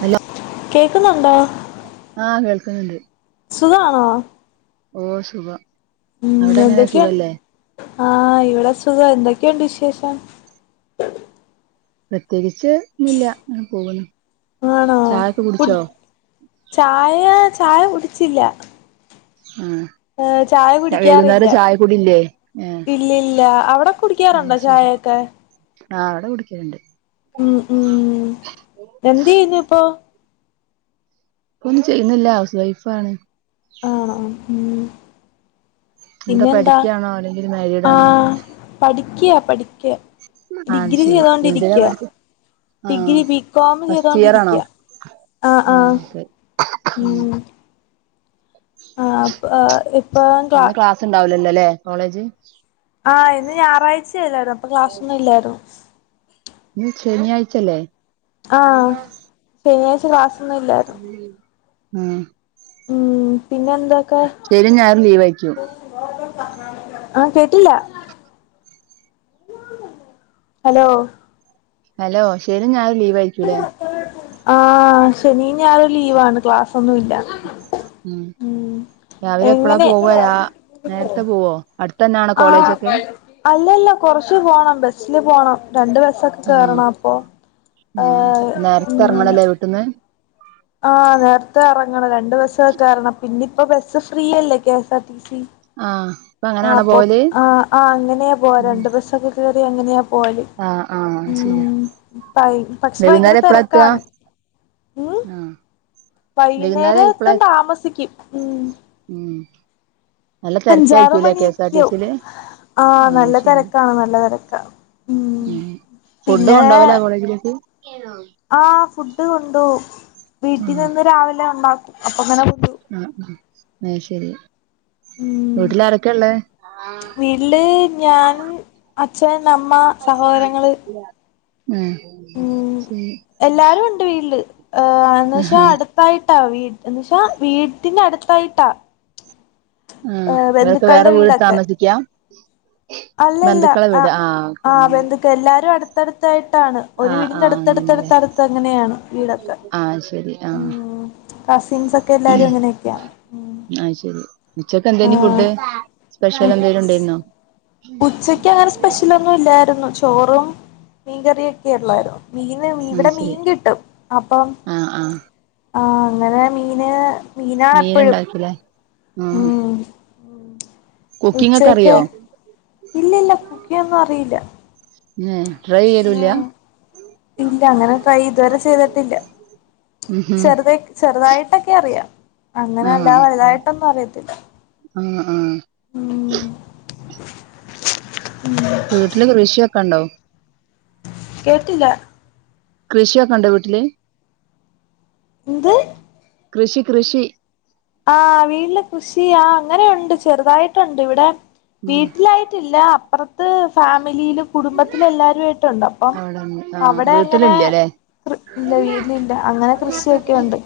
Hello? കേക്ക്ന്നുണ്ടോ? ആഹ കേൾക്ക്ന്ന്ണ്ട്. സുഖാണോ? ഓ സുഖം അവിടെ എങ്ങനെ സുഖല്ലേ? ആഹ ഇവിടെ സുഖം എന്തെക്കെണ്ട് വിശേഷം. പ്രത്യേകിച്ച് ഒന്നുല്യ അങ്ങനെ പോക്ന്നു. ആണോ ഫുഡ് ചായ ചായ കുടിച്ചില്ല. ആഹ് ഏ ചായ കുടിക്കാറില്ല വൈകുന്നേരം ചായ കുടില്ലേ ഏഹ് ഇല്ലില്ല അവിടെ കുടിക്കാറ്ണ്ടോ ചായൊ ക്കെ ആ ഇവടെ കുടിക്കല്ണ്ട്. ഉം ഉം എന്തേയ്യ്ന്ന്പ്പൊ ഇപ്പൊന്നും ചെയ്യുന്നില്ല ഹൗസ് വൈഫാണ്. ആണോ ഉം പിന്നെ എന്താ പഠിക്കാണോ അല്ലെങ്കിൽ മാരീഡ് ആ ആണോ പഠിക്യാ. ആഹ് അത് ഡിഗ്രി ശരി എന്തിനാ ചെയ്തോണ്ടിരിക്യാ. പഠിക്ക ആഹ് ഡിഗ്രി ബികോമ് ഫസ്റ്റ് ഇയർ ആണോ ചെയ്തോണ്ടിരിക്യാ. ആ ആ ആഹ് ഓക്കെ ഉം. ആ ഇപ്പൊ ഇപ്പൊ ക്ലാസ് ല്ലലെ കോളേജ്. ആ ഇന്ന് ഞായറാഴ്ചയല്ലായിരുന്നോ അപ്പൊ ക്ലാസ്സൊന്നും ഇല്ലായിരുന്നു. ഇന്ന് ശെനിയാഴ്ച്ചല്ലേ? ആഹ് ശനിയാഴ്ച ക്ലാസൊന്നും ഇല്ലായിരുന്നു. ആഹ് ഉം പിന്നെ എന്താക്കാ. ശനിയും ഞായറും ലീവ് ആയിരിക്കും ആ കേട്ടില്ല. അലോ? ഹലോ ശെനിം ഞായറും ലീവായ്ക്കൂല്ലേ? ആഹ് ശെനിം ഞായറും ലീവാണ് ക്ലാസ്സൊന്നുല്ല. ഉം രാവിലെ എപ്പളാ എങ്ങെനെ. പോവ രാ നേരത്തെ പോവോ അടുത്തന്നാണോ ആ കോളേജൊക്കെ അല്ലല്ല കൊർച്ച് പോണം. ബസില് പോണം. രണ്ട് ബസ്സൊക്കെ ആഹ് കേറണം. അപ്പൊ ഏ ആഹ് നേരത്തെ ഉം എറങ്ങണല്ലേ വീട്ടിന്ന് ആ നേര്ത്തെ എറങ്ങണം. രണ്ട് ബസൊക്കെ കേറണം. പിന്നിപ്പം ബസ്സ് ഫ്രീയല്ലേ? KS R T C. ആഹ ആ അപ്പൊ ആ ആ അങ്ങനെയാ പോവാ ഉം രണ്ട് ബസ്സൊക്കെ കേറി അങ്ങനെയാ. പോവല് ആഹ് ആഹ് ശരിയാ ഉം ഭ ബസ്സില് ഭയങ്കര വൈകുന്നേരം എപ്പളാ എത്തുക തെരക്കാണ്. ഉം ആഹ് വൈകുന്നേരം എപ്പളാ വൈകുന്നേരത്താൻ എ- താമസികും. ഉം ഉം നല്ല തെരക്കായിരിക്കൂലെ? K S R T C ല്. ആഹ നല്ല തിരക്കാണ് നല്ല തിരക്ക് ഉം ഫുഡ് കൊണ്ടാവല കോളേജിലേക്ക് ആഹ ഫുഡ് കൊണ്ടോവും വീട്ടിൽ നിന്ന് രാവിലെ ഉണ്ടാക്കും അപ്പൊ അങ്ങനെ കൊണ്ടോവും ആഹ ആഹ ശരി ഉം വീട്ടില് ആരൊക്കെ ഉള്ളേ വീട്ടില് ഞാൻ അച്ഛൻ പിന്നെ അമ്മ സഹോദരങ്ങള് മ്മ് ഉം ശരി ഏ എന്നുവച്ചാ ആഹ് അടുത്തായിട്ടാ വീട് എന്നച്ചാ വീടിന്റെ അടുത്തായിട്ടാ അഇവർക്ക് വേറെ ബന്ധുക്കളുടെ വീടി വീടൊക്കെ താമസിക്കാം അല്ലല്ല ആ ആ് അപ്പൊ അങ്ങനെ ബന്ധുക്കൾ എല്ലാരും അടുത്തടുത്തായിട്ട് താണ് ഒരു ആഹ് വീടിന്റെ ആഹ് അങ്ങനെല്ലേ അടുത്ത്ടുത്ത്ടുത്ത്ടുത്ത് അങ്ങനെയാണ് വീടൊക്കെ ആഹ് ശരി ആഹ് ഉംകസിൻസ് ഒക്കെ എല്ലാരും അങ്ങനെയൊക്കെയ ഉച്ചക്കെ എന്ത ഫുഡ് സ്പെഷ്യൽ എന്തേും ഉണ്ടായിരുന്നോ ഉച്ചക്ക് അങ്ങനെ സ്പെഷ്യലൊന്നും ഇല്ലായിരുന്നു ചോറും മീൻകറിയും ഒക്കെ ഉള്ളായിനു മീന് ആഹ് ഇവിടെ ശരി മീൻ കിട്ടും അപ്പം ആഹ് ആഹ് ആ അങ്ങനെ മീന് മീനാണ് മീന് എപ്പഴും ണ്ടാക്കില്ലേ മ് ഉം ഉച്ചയൊക്കെ ഇല്ലല്ല കുക്കിങ്ങൊന്നും അറില്ല ഏഹ് ട്രൈ ചെയ്യലുല്ല അഹ് ഇല്ല അങ്ങനെ കൈ ഇതുവരെ ചെയ്തിട്ടില്ല. ഉം ഉം ചെറ്ത് ചെറുതായിട്ടൊക്കറിയാ അങ്ങനെ അല്ല വലുതായിട്ടൊന്നും അറിയത്തില്ല ആ ആ ഉം വീട്ടില് കൃഷിയൊക്കെ ണ്ടോ കേട്ടില്ല കൃഷിയൊക്കെണ്ടോ വീട്ടില് എന്ത് കൃഷി കൃഷി ആഹ് വീട്ടില് കൃഷിആ അങ്ങനെയുണ്ട് ചെറുതായിട്ടുണ്ട് ഇവിടെ. ഉം വീട്ടിലായിട്ടില്ല അപ്പറത്ത് ഫാമിലിയിലും. കുടുംബത്തിലെ എല്ലാവരുമായിട്ടുണ്ട് അപ്പം അവിടെണ്ട് ആഹ് അവടെ അങ്ങനെ വീട്ടിലില്ലല്ലേ ഇല്ല വീട്ടിലില്ല അങ്ങനെ കൃഷിയൊക്കെയുണ്ട്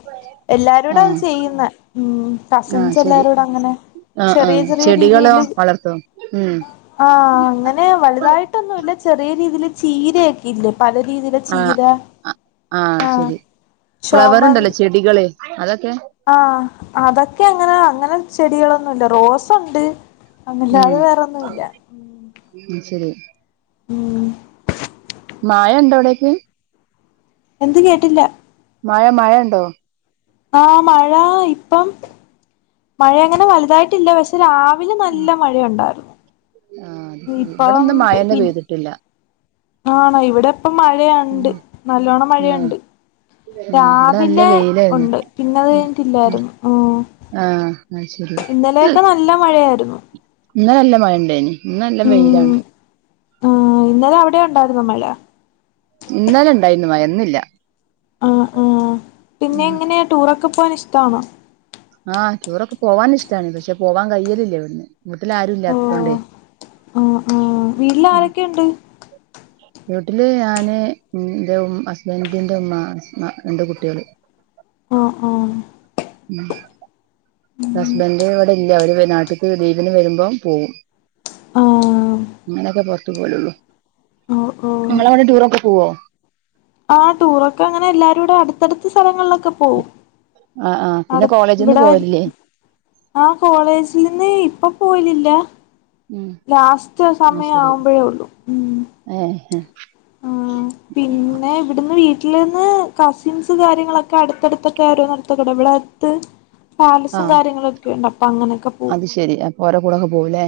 എല്ലാരൂടെ അത് ആഹ് ചെയ്യുന്നെ. ഉം ആഹ് കസിൻസ് ശരി എല്ലാരുടങ്ങനെ ആഹ് ആഹ് ചെടികളോ വളർത്തോ ഉം. ആഹ് അങ്ങനെ വലുതായിട്ടൊന്നുല്ല ചെറിയ രീതില് ചീരയൊക്കെണ്ട് പല രീതിയിലെ ആഹ് ചീര ആഹ് ആ ശരി ഫ്ലവർ ചോമന്ന് ഉണ്ടല്ലോ ചെടികള് അതൊക്കെ ആ അതൊക്കെ അങ്ങനെ അങ്ങനെ ചെടികളൊന്നുല്ല റോസണ്ട് ഉം ഒന്നുല്ലാതെ വേറോന്നുല്ല ഉം ശരി മ്മ് മായണ്ടോ അടക്കെ. എന്ത് കേട്ടില്ല. മഴ മഴണ്ടോ. ആഹ് മഴ ഇപ്പം മഴ അങ്ങനെ വലുതായിട്ടില്ല പശ്- രാവിലെ നല്ല മഴ ഉണ്ടാര്ന്നു. ആ അത് ശരി ഇവിടെ ഈപ്പം ഇന്ന് പി മഴന്നെ പി പെയ്തിട്ടില്ല ആണോ ഇവിടെ. ഇപ്പൊ മഴയുണ്ട് ഉം നല്ലോണ്ണം ഉം മഴയുണ്ട് ഉം ഇവിടെ നല്ല രാവിലെ വെയിലായിരുന്നു ഉണ്ട് പിന്നെത് ഉം ഉം കഴിഞ്ഞിട്ടില്ലായിരുന്നു ആ അത് ശരി ഇന്നലെയൊക്കെ നല്ല മഴയായിരുന്നു ഇന്നലെ നല്ല മഴ ഉണ്ടെന് ഇന്ന് നല്ല വെയിൽ ആണ് ആ ഇന്നലെ അവിടെ ഉണ്ടായിരുന്നു. മഴ ഇന്നലണ്ടായിരുന്നു മയന്നില്ല ആ ആഹ പിന്നെ എങ്ങനെയാ ടൂറൊക്കെ പോവാൻ ഇഷ്ടമാണോ ആഹ് ടൂറൊക്കെ പോകൻ ഇഷ്ടാണ് പക്ഷെ പോവാൻ കയ്യലില്ലവിടുന്ന് വീട്ടില്ലാരുംഇല്ലാത്തോണ്ടേ ആഹ് ആഹ് ആഹ് വീട്ടിൽ ആരൊക്കെയുണ്ട്? വീട്ടില് ഞാന് എന്റെ ഹസ്ബൻഡന്റെ ഉമ്മ രണ്ട് കുട്ടികള് ആഹ ആഹ ഉ ഹസ്ബന്റ് ഇവിടെ ഇല്ല അവര് നാട്ടിലക്ക് ലീവിന് വരുമ്പോം പോകവും ആഹ് അങ്ങനെയൊക്കെ പുറത്തു പോലള്ളൂ ഓഹ് ഞളെ അങ്ങ ടൂറൊക്കെ പോവോ ആ ടൂറൊക്കെ അങ്ങനെ എല്ലാരും കൂടെ അടുത്തടുത്ത സ്ഥലങ്ങളിലൊക്കെ പോവും. ആഹ് ആഹ് അട പിന്നെ കോളേജിന്ന് ഇവിടെ പോവലില്ലേ ആ കോളേജിൽ നിന്ന് ഇപ്പൊ പോയിലില്ല ഉം ലാസ്റ്റ് ആഹ് സമയം ശരി ആവുമ്പോഴേ ഉള്ളു ഉം ഏഹ് ആഹ് പിന്നെ ഇവിടുന്ന് വീട്ടിൽ വീട്ടിൽ നിന്ന് കസിൻസ് കാര്യങ്ങളൊക്കെ അടുത്തടുത്തൊക്കെ ആരോ നിർത്ത കൂട ഇവിടെ അടുത്ത് പാലസും ആഹ് കാര്യങ്ങളും ഒക്കെ ഉണ്ട അപ്പൊ അങ്ങനെയൊക്കെ പോകും അത് ശെരി അപ്പൊ ഓരെ കൂടൊക്കെ പോവുലേ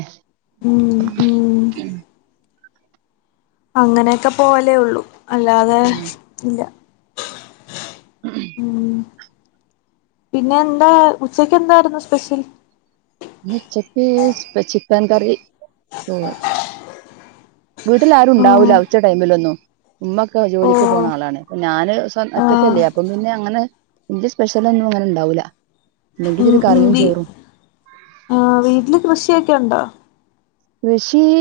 ഉം ഉം ആ [unintelligible] അങ്ങനെയൊക്കെ പോലെ ഉള്ളു അല്ലാതെ ഉം ഇല്ല ഉം പിന്നെ എന്താ ഉച്ചക്ക് എന്തായിരുന്നു സ്പെഷ്യൽ ചക്ക് ചിക്കൻ കറി വീട്ടിൽ ആ ആരുണ്ടാവൂല ഉച്ച ടൈമിലൊന്നും ഉുമൊക്കെ ഓ ജോലിക്ക് പോകുന്ന ആളാണ് ഇപ്പൊ ഞാന് ആ ഒറ്റക്കല്ലേ അപ്പം പിന്നെ അങ്ങനെ ഇന്റെ സ്പെഷ്യല ഒന്നും അങ്ങനെ ഉണ്ടാവില്ല കറിയും ചോറും ആഹ് വീട്ടില് കൃഷിയൊക്കെ ഉണ്ടോ കൃഷിയ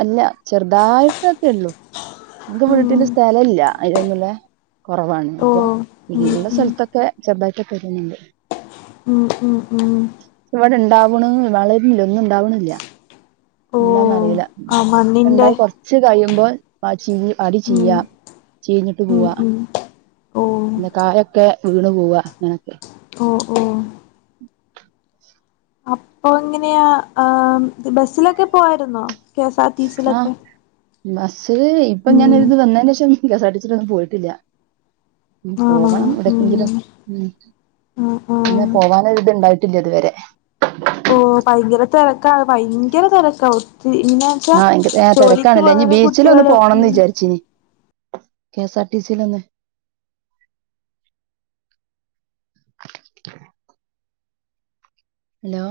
അല്ല ചെറുതായിട്ടൊക്കെ ഉള്ളു ക്ക് ഉം വീട്ടില് സ്ഥലല്ല അതൊന്നുള്ള കുറവാണ് ഓ അപ്പൊ ഉം ഇള്ള ഉം സ്ഥലത്തൊക്കെ ജബ്ബായിട്ടൊക്കെ വരണ്ട് മം ഉം ഉം ഉണ്ട വളരുന്നില്ല ഒന്നും ഓ ഉണ്ടാവണില്ല ആ അ മണ്ണിന്റെ ഉണ്ടായി കൊറച്ച് കഴിയുമ്പോൾ ച അടി ഉം ചെയ്യ ചീഞ്ഞിട്ട് ഉം പോവാ ഉം ഓ പി കായൊക്കെ വീണ് പോവാ അങ്ങനൊക്കെ ഓ ഓ അപ്പൊ ഇങ്ങനെയാ ബസിലൊക്കെ പോവായിരുന്നോ കേ സാർ ടി സിളൊക്കെ ബസ് ഇപ്പം ഞാന ഇങ്ങാനൊരുത് വന്നതിന് ശേഷം കസ ടിച്ചിട്ടൊന്നും പോയിട്ടില്ല ആണോ പോവണം ഉം ഇവിടക്കെങ്കിലും ഉ ആ ആ പിന്നെ പോവാന ഇത്ണ്ടായി ട്ടില്ലതുവരെ തിരക്കാ ഭയങ്കര തിരക്കാവട്ട ആഹ് തിരക്കാണല്ല ഇനി പോകുന്നവരും ബീച്ചിലന്ന് കുട്ടികളും പോണംന്ന് ഉം വിചാരിച്ചിനി കെ എസ് ആർ ടി സിയില ഒന്നെ അ [unintelligible] ഹലോ